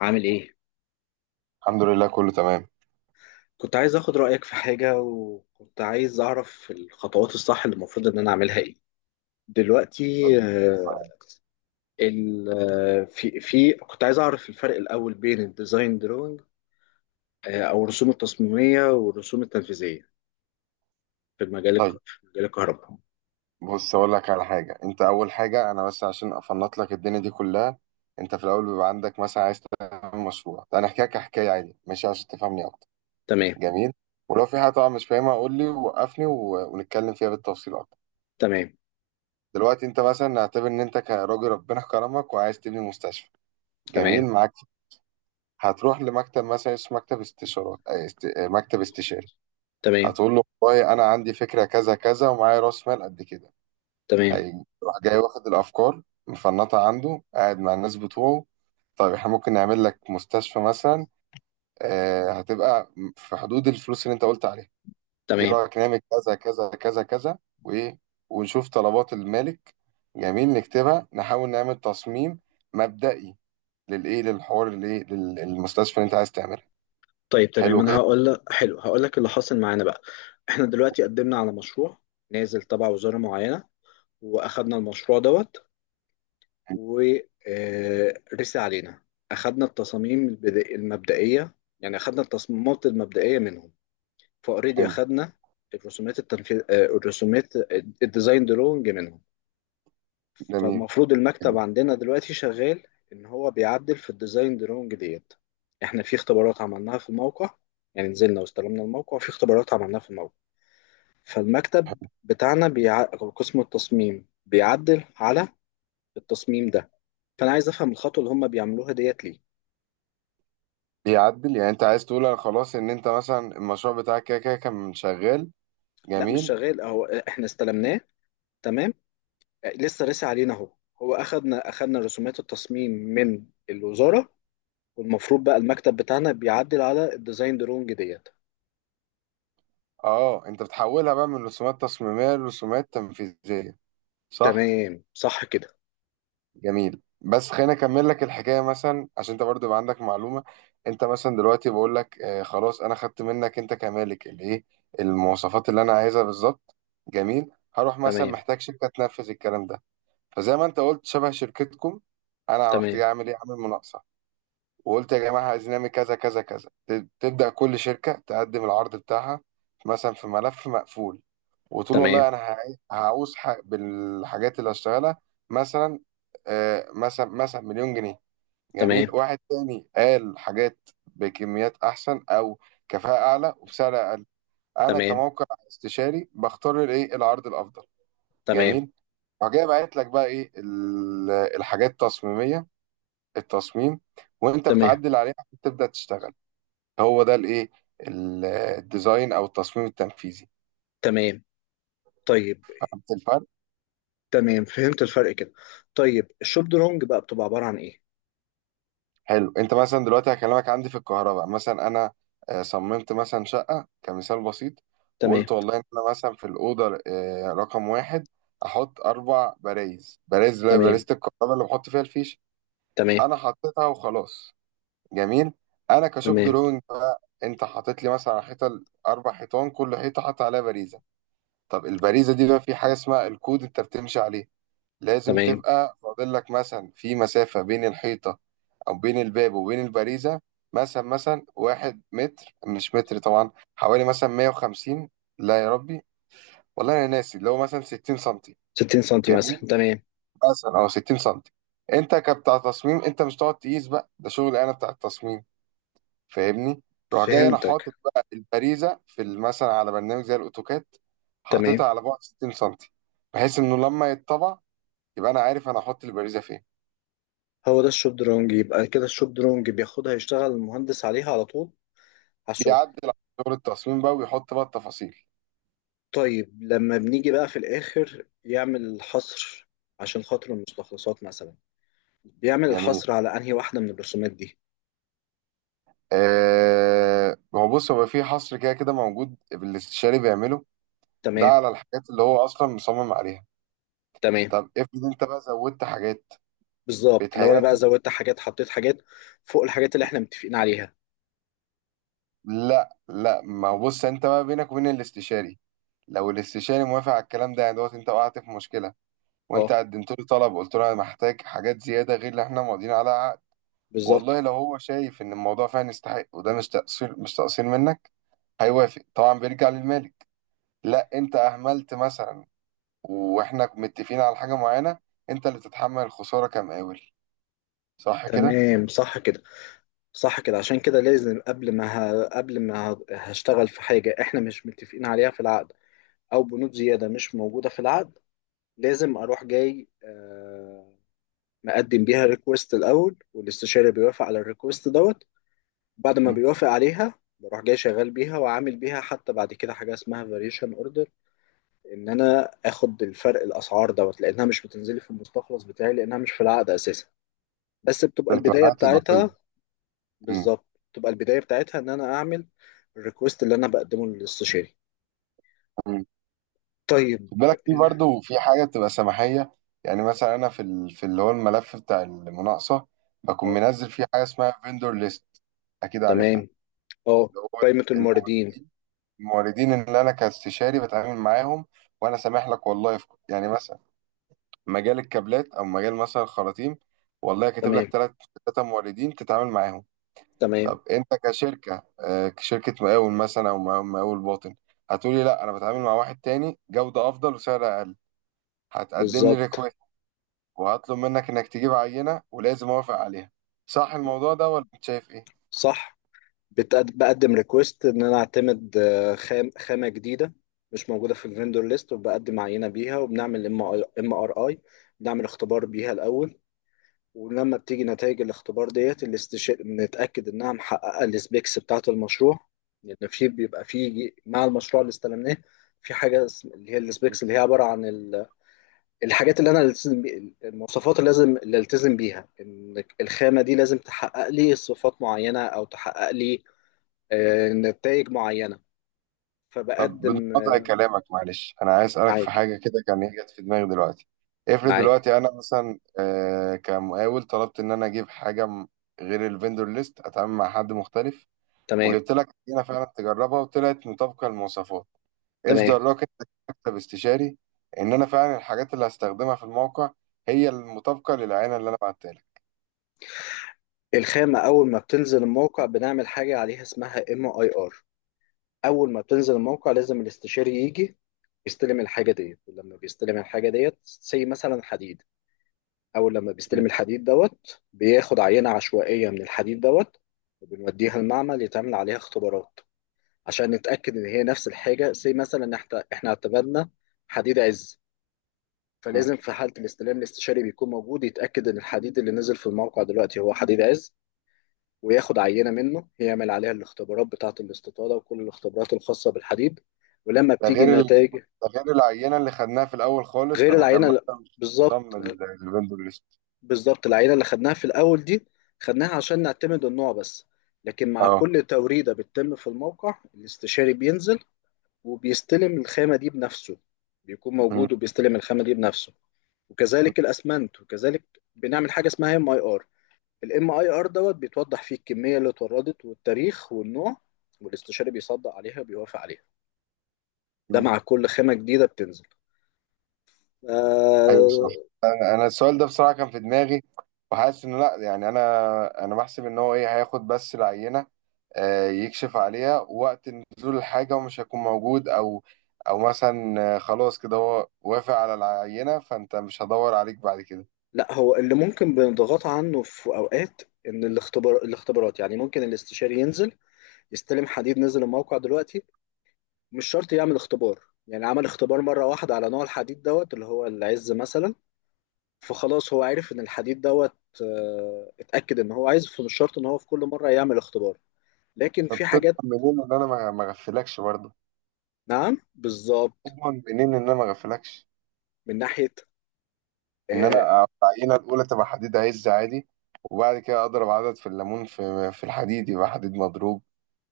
عامل ايه؟ الحمد لله كله تمام. كنت عايز اخد رأيك في حاجة، وكنت عايز اعرف الخطوات الصح اللي المفروض ان انا اعملها ايه دلوقتي. آه، ال آه، في كنت عايز اعرف الفرق الاول بين الديزاين دروينج، او الرسوم التصميمية والرسوم التنفيذية في المجال طيب، في مجال الكهرباء. بص اقول لك على حاجه. انت اول حاجه انا بس عشان افنط لك الدنيا دي كلها. انت في الاول بيبقى عندك مثلا عايز تعمل مشروع. طيب، انا احكي لك حكايه عادي ماشي عشان تفهمني اكتر. تمام. جميل. ولو في حاجه طبعا مش فاهمها قول لي وقفني ونتكلم فيها بالتفصيل اكتر. تمام. دلوقتي انت مثلا نعتبر ان انت كراجل ربنا كرمك وعايز تبني مستشفى. جميل تمام. معاك. هتروح لمكتب مثلا اسمه مكتب استشارات، آه، مكتب استشاري. تمام. هتقول له والله انا عندي فكره كذا كذا ومعايا راس مال قد كده. تمام. حقيقي راح جاي واخد الافكار مفنطها عنده قاعد مع الناس بتوعه. طيب احنا ممكن نعمل لك مستشفى مثلا. هتبقى في حدود الفلوس اللي انت قلت عليها. ايه تمام. رايك نعمل كذا كذا كذا كذا، وايه، ونشوف طلبات المالك. جميل، نكتبها نحاول نعمل تصميم مبدئي للايه، للحوار، الايه، للمستشفى اللي انت عايز تعملها. طيب. تمام، حلو انا كده. هقول لك، حلو هقول لك اللي حاصل معانا بقى. احنا دلوقتي قدمنا على مشروع نازل تبع وزارة معينة، واخدنا المشروع دوت ورسي علينا. اخدنا التصاميم المبدئيه، يعني اخدنا التصميمات المبدئيه منهم فاوريدي. حلو. اخدنا الرسومات التنفيذ الرسومات الديزاين درونج منهم. جميل. فالمفروض المكتب جميل. عندنا دلوقتي شغال ان هو بيعدل في الديزاين درونج ديت. احنا في اختبارات عملناها في الموقع، يعني نزلنا واستلمنا الموقع وفي اختبارات عملناها في الموقع. فالمكتب بتاعنا أو قسم التصميم بيعدل على التصميم ده. فانا عايز افهم الخطوه اللي هم بيعملوها ديت ليه. بيعدل، يعني انت عايز تقول انا خلاص ان انت مثلا المشروع بتاعك كده كده كان شغال. لا، مش جميل. شغال، اهو احنا استلمناه. تمام. لسه رسي علينا اهو. هو اخدنا رسومات التصميم من الوزاره، والمفروض بقى المكتب بتاعنا بيعدل على الديزاين درونج ديت. اه، انت بتحولها بقى من رسومات تصميمية لرسومات تنفيذية. صح. تمام صح كده. جميل، بس خليني اكمل لك الحكاية مثلا عشان انت برضو يبقى عندك معلومة. انت مثلا دلوقتي بقول لك خلاص انا خدت منك انت كمالك الايه، المواصفات اللي انا عايزها بالظبط. جميل، هروح مثلا تمام. محتاج شركة تنفذ الكلام ده. فزي ما انت قلت شبه شركتكم. انا رحت جاي تمام. اعمل ايه، اعمل مناقصة. وقلت يا جماعة عايزين نعمل كذا كذا كذا، تبدأ كل شركة تقدم العرض بتاعها مثلا في ملف مقفول. وتقول تمام. والله أنا بالحاجات اللي هشتغلها، مثلا، مثلا مليون جنيه. تمام. جميل، واحد تاني قال حاجات بكميات أحسن أو كفاءة أعلى وبسعر أقل. أنا تمام. كموقع استشاري بختار الإيه، العرض الأفضل. تمام. جميل. وجاي بعت لك بقى إيه الحاجات التصميمية، التصميم، وأنت تمام. بتعدل عليها عشان تبدأ تشتغل. هو ده الايه، الديزاين او التصميم التنفيذي. تمام. طيب. فهمت الفرق؟ تمام، فهمت الفرق كده. طيب الشوب درونج بقى بتبقى عباره عن ايه؟ حلو، انت مثلا دلوقتي هكلمك عندي في الكهرباء مثلا، انا صممت مثلا شقه كمثال بسيط. تمام. وقلت والله ان انا مثلا في الاوضه رقم واحد احط اربع برايز. برايز اللي هي تمام. بارزه الكهرباء اللي بحط فيها الفيش. تمام. انا حطيتها وخلاص. جميل. انا كشوب تمام. دروينج بقى، انت حاطط لي مثلا على حيطه، اربع حيطان كل حيطه حاطط عليها باريزه. طب الباريزه دي بقى في حاجه اسمها الكود انت بتمشي عليه. لازم تمام. تبقى فاضل لك مثلا في مسافة بين الحيطة أو بين الباب وبين البريزة. مثلا واحد متر، مش متر طبعا، حوالي مثلا 150. لا يا ربي، والله أنا ناسي، اللي هو مثلا 60 سنتي. 60 سنتي مثلا. جميل، تمام. مثلا، أو 60 سنتي. أنت كبتاع تصميم أنت مش تقعد تقيس بقى، ده شغل أنا بتاع التصميم. فاهمني؟ روح جاي أنا فهمتك. حاطط بقى البريزة في ال-، مثلا على برنامج زي الأوتوكاد، تمام. حاططها على بعد 60 سنتي. بحيث إنه لما يتطبع يبقى أنا عارف أنا هحط البريزة فين. هو ده الشبدرونج، يبقى كده الشبدرونج بياخدها يشتغل المهندس عليها على طول على الشغل. بيعدل على دور التصميم بقى ويحط بقى التفاصيل. طيب لما بنيجي بقى في الآخر يعمل حصر عشان خاطر المستخلصات مثلا، بيعمل جميل. الحصر على أنهي واحدة من الرسومات دي؟ هو، بص، هو في حصر كده كده موجود الاستشاري بيعمله. ده تمام. على الحاجات اللي هو اصلا مصمم عليها. تمام. طب افرض انت بقى زودت حاجات. بالظبط، لو أنا بقى بيتهيألي زودت حاجات حطيت حاجات فوق الحاجات اللي احنا متفقين عليها. لا، لا، ما هو بص انت بقى بينك وبين الاستشاري. لو الاستشاري موافق على الكلام ده يعني دوت انت وقعت في مشكله. وانت اه. قدمت له طلب، قلت له انا محتاج حاجات زياده غير اللي احنا ماضيين عليها عقد. بالظبط. والله لو هو شايف ان الموضوع فعلا يستحق، وده مش تقصير، مش تقصير منك، هيوافق طبعا، بيرجع للمالك. لا انت اهملت مثلا، واحنا متفقين على حاجه معينه، انت اللي تتحمل الخساره كمقاول. صح كده؟ تمام صح كده. صح كده، عشان كده لازم قبل ما، هشتغل في حاجة احنا مش متفقين عليها في العقد، او بنود زيادة مش موجودة في العقد، لازم اروح جاي مقدم بيها ريكوست الاول، والاستشاري بيوافق على الريكوست دوت. بعد ما مم. بيوافق عليها بروح جاي شغال بيها وعامل بيها، حتى بعد كده حاجه اسمها فاريشن اوردر، ان انا اخد الفرق الاسعار دوت لانها مش بتنزلي في المستخلص بتاعي لانها مش في العقد اساسا. بس بتبقى ده بتبقى البدايه حاجات اضافيه. بتاعتها، مم. بالظبط. بتبقى البدايه بتاعتها ان انا اعمل الريكوست اللي انا بقدمه للاستشاري. مم. طيب. خد بالك في ال- برضه في حاجه بتبقى سماحيه. يعني مثلا انا في اللي هو الملف بتاع المناقصه، بكون اه. منزل فيه حاجه اسمها فيندور ليست. اكيد عارفها. تمام. اه. اللي هو قائمه الموردين. الموردين. الموردين، اللي انا كاستشاري بتعامل معاهم. وانا سامح لك والله في، يعني مثلا مجال الكابلات او مجال مثلا الخراطيم، والله كاتب تمام. لك ثلاثه موردين تتعامل معاهم. تمام. طب انت كشركه، كشركه مقاول مثلا، او مقاول، باطن، هتقولي لا انا بتعامل مع واحد تاني جوده افضل وسعر اقل. هتقدم لي بالظبط. ريكويست، وهطلب منك انك تجيب عينه ولازم اوافق عليها. صح الموضوع ده ولا انت شايف صح. بقدم ريكوست ان انا اعتمد خامه جديده مش موجوده في الفندور ليست، وبقدم عينه بيها وبنعمل ام ار اي، بنعمل اختبار بيها الاول. ولما بتيجي نتائج الاختبار ديت نتاكد انها محققه السبيكس بتاعه المشروع، لان في بيبقى في مع المشروع اللي استلمناه في حاجه اللي هي ايه؟ السبيكس، اللي هي عباره عن ال- الحاجات اللي انا التزم المواصفات اللي لازم اللي التزم بيها ان الخامه دي لازم تحقق لي صفات معينه، او تحقق لي نتائج معينة. طب فبقدم بنقطع كلامك، معلش، انا عايز اسالك في معاك. حاجه كده كان هي جت في دماغي دلوقتي. افرض معاك. دلوقتي انا مثلا كمقاول طلبت ان انا اجيب حاجه غير الفندور ليست، اتعامل مع حد مختلف. تمام. وجبت لك هنا فعلا تجربها وطلعت مطابقه للمواصفات. ايش تمام. دراك انت كمكتب استشاري ان انا فعلا الحاجات اللي هستخدمها في الموقع هي المطابقه للعينه اللي انا بعتها لك؟ الخامة أول ما بتنزل الموقع بنعمل حاجة عليها اسمها ام اي ار. أول ما بتنزل الموقع لازم الاستشاري يجي يستلم الحاجة ديت، ولما بيستلم الحاجة ديت زي مثلا حديد، أول لما م-. بيستلم الحديد دوت بياخد عينة عشوائية من الحديد دوت، وبنوديها المعمل يتعمل عليها اختبارات عشان نتأكد إن هي نفس الحاجة زي مثلا إحنا اعتمدنا حديد عز. م. فلازم في حالة الاستلام الاستشاري بيكون موجود يتأكد إن الحديد اللي نزل في الموقع دلوقتي هو حديد عز، وياخد عينة منه يعمل عليها الاختبارات بتاعة الاستطالة وكل الاختبارات الخاصة بالحديد ولما ده بتيجي غير ال...، النتائج. ده غير العينه اللي خدناها في الاول خالص، غير لما كان العينة. مثلا مش ضم بالظبط. الفندور ليست. بالظبط، العينة اللي خدناها في الأول دي خدناها عشان نعتمد النوع بس. لكن مع اه. كل توريدة بتتم في الموقع الاستشاري بينزل وبيستلم الخامة دي بنفسه، بيكون م-. موجود وبيستلم الخامة دي بنفسه، م. وكذلك الأسمنت وكذلك. بنعمل حاجة اسمها ام اي ار. الام اي ار دوت بيتوضح فيه الكميه اللي اتوردت والتاريخ والنوع، والاستشاري بيصدق عليها بيوافق عليها. ده مم. مع كل خامه جديده بتنزل. ايوه صح. آه انا، السؤال ده بصراحه كان في دماغي. وحاسس انه لا، يعني انا بحسب ان هو ايه، هياخد بس العينه، يكشف عليها وقت نزول الحاجه ومش هيكون موجود. او، او مثلا خلاص كده هو وافق على العينه فانت مش هدور عليك بعد كده. لا، هو اللي ممكن بنضغط عنه في اوقات، ان الاختبارات يعني ممكن الاستشاري ينزل يستلم حديد نزل الموقع دلوقتي مش شرط يعمل اختبار. يعني عمل اختبار مره واحده على نوع الحديد دوت اللي هو العز مثلا، فخلاص هو عرف ان الحديد دوت اتاكد ان هو عايز، فمش شرط ان هو في كل مره يعمل اختبار لكن طب في تضمن حاجات. منين ان انا ما اغفلكش برضه؟ نعم بالظبط. تضمن منين ان انا ما اغفلكش؟ من ناحية. ان آه. انا العينه الاولى تبقى حديد عز عادي، وبعد كده اضرب عدد في الليمون في الحديد يبقى حديد مضروب.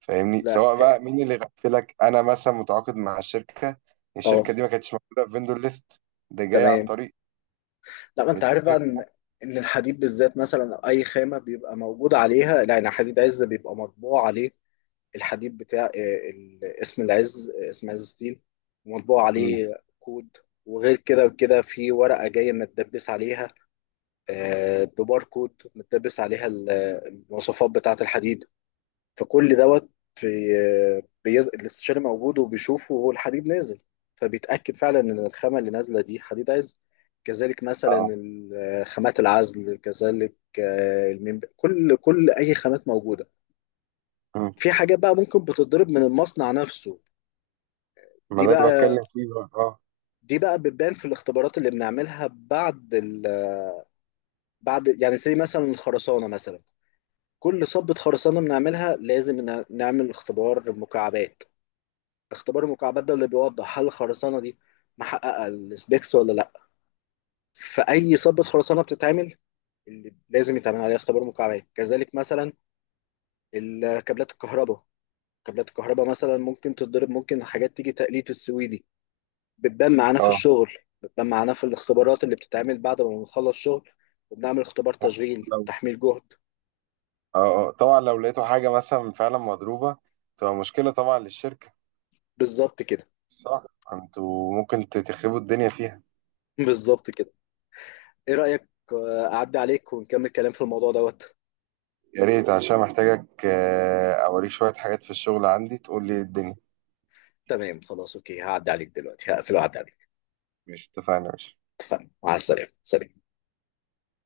فاهمني؟ لا. سواء بقى مين اللي غفلك، انا مثلا متعاقد مع الشركه، اه. الشركه دي ما كانتش موجوده في فيندور ليست، ده جاي عن تمام. طريق. لا، ما انت عارف بقى ان متفق. ان الحديد بالذات مثلا أو اي خامة بيبقى موجود عليها لا يعني حديد عز بيبقى مطبوع عليه. الحديد بتاع اسم العز، اسم عز ستيل، ومطبوع مم. عليه كود. وغير كده وكده في ورقة جاية متدبس عليها، بباركود متدبس عليها ال- المواصفات بتاعة الحديد، فكل دوت في الاستشاري موجود وبيشوفه وهو الحديد نازل، فبيتأكد فعلا إن الخامة اللي نازلة دي حديد عزل. كذلك مثلا اه. خامات العزل، كذلك الميم، كل أي خامات موجودة. مم. في حاجات بقى ممكن بتضرب من المصنع نفسه. ما دي ده اللي بقى بتكلم فيه بقى. اه. دي بقى بتبان في الاختبارات اللي بنعملها بعد يعني زي مثلا الخرسانة مثلا. كل صبة خرسانة بنعملها لازم نعمل اختبار مكعبات. اختبار المكعبات ده اللي بيوضح هل الخرسانه دي محققه السبيكس ولا لا. في اي صبة خرسانه بتتعمل اللي لازم يتعمل عليها اختبار مكعبات. كذلك مثلا كابلات الكهرباء. كابلات الكهرباء مثلا ممكن تتضرب، ممكن حاجات تيجي تقليد السويدي، بتبان معانا في اه. الشغل، بتبان معانا في الاختبارات اللي بتتعمل بعد ما بنخلص شغل وبنعمل اختبار تشغيل لو، تحميل جهد. اه، طبعا لو لقيتوا حاجه مثلا فعلا مضروبه، تبقى مشكله طبعا للشركه. بالظبط كده. صح. انتوا ممكن تخربوا الدنيا فيها. بالظبط كده. ايه رأيك اعدي عليك ونكمل كلام في الموضوع دوت؟ يا ريت، عشان محتاجك اوريك شويه حاجات في الشغل عندي تقول لي إيه الدنيا. تمام خلاص اوكي، هعدي عليك دلوقتي، هقفل وأعدي عليك. ماشي، اتفقنا يا باشا. اتفقنا، مع السلامة، سلام.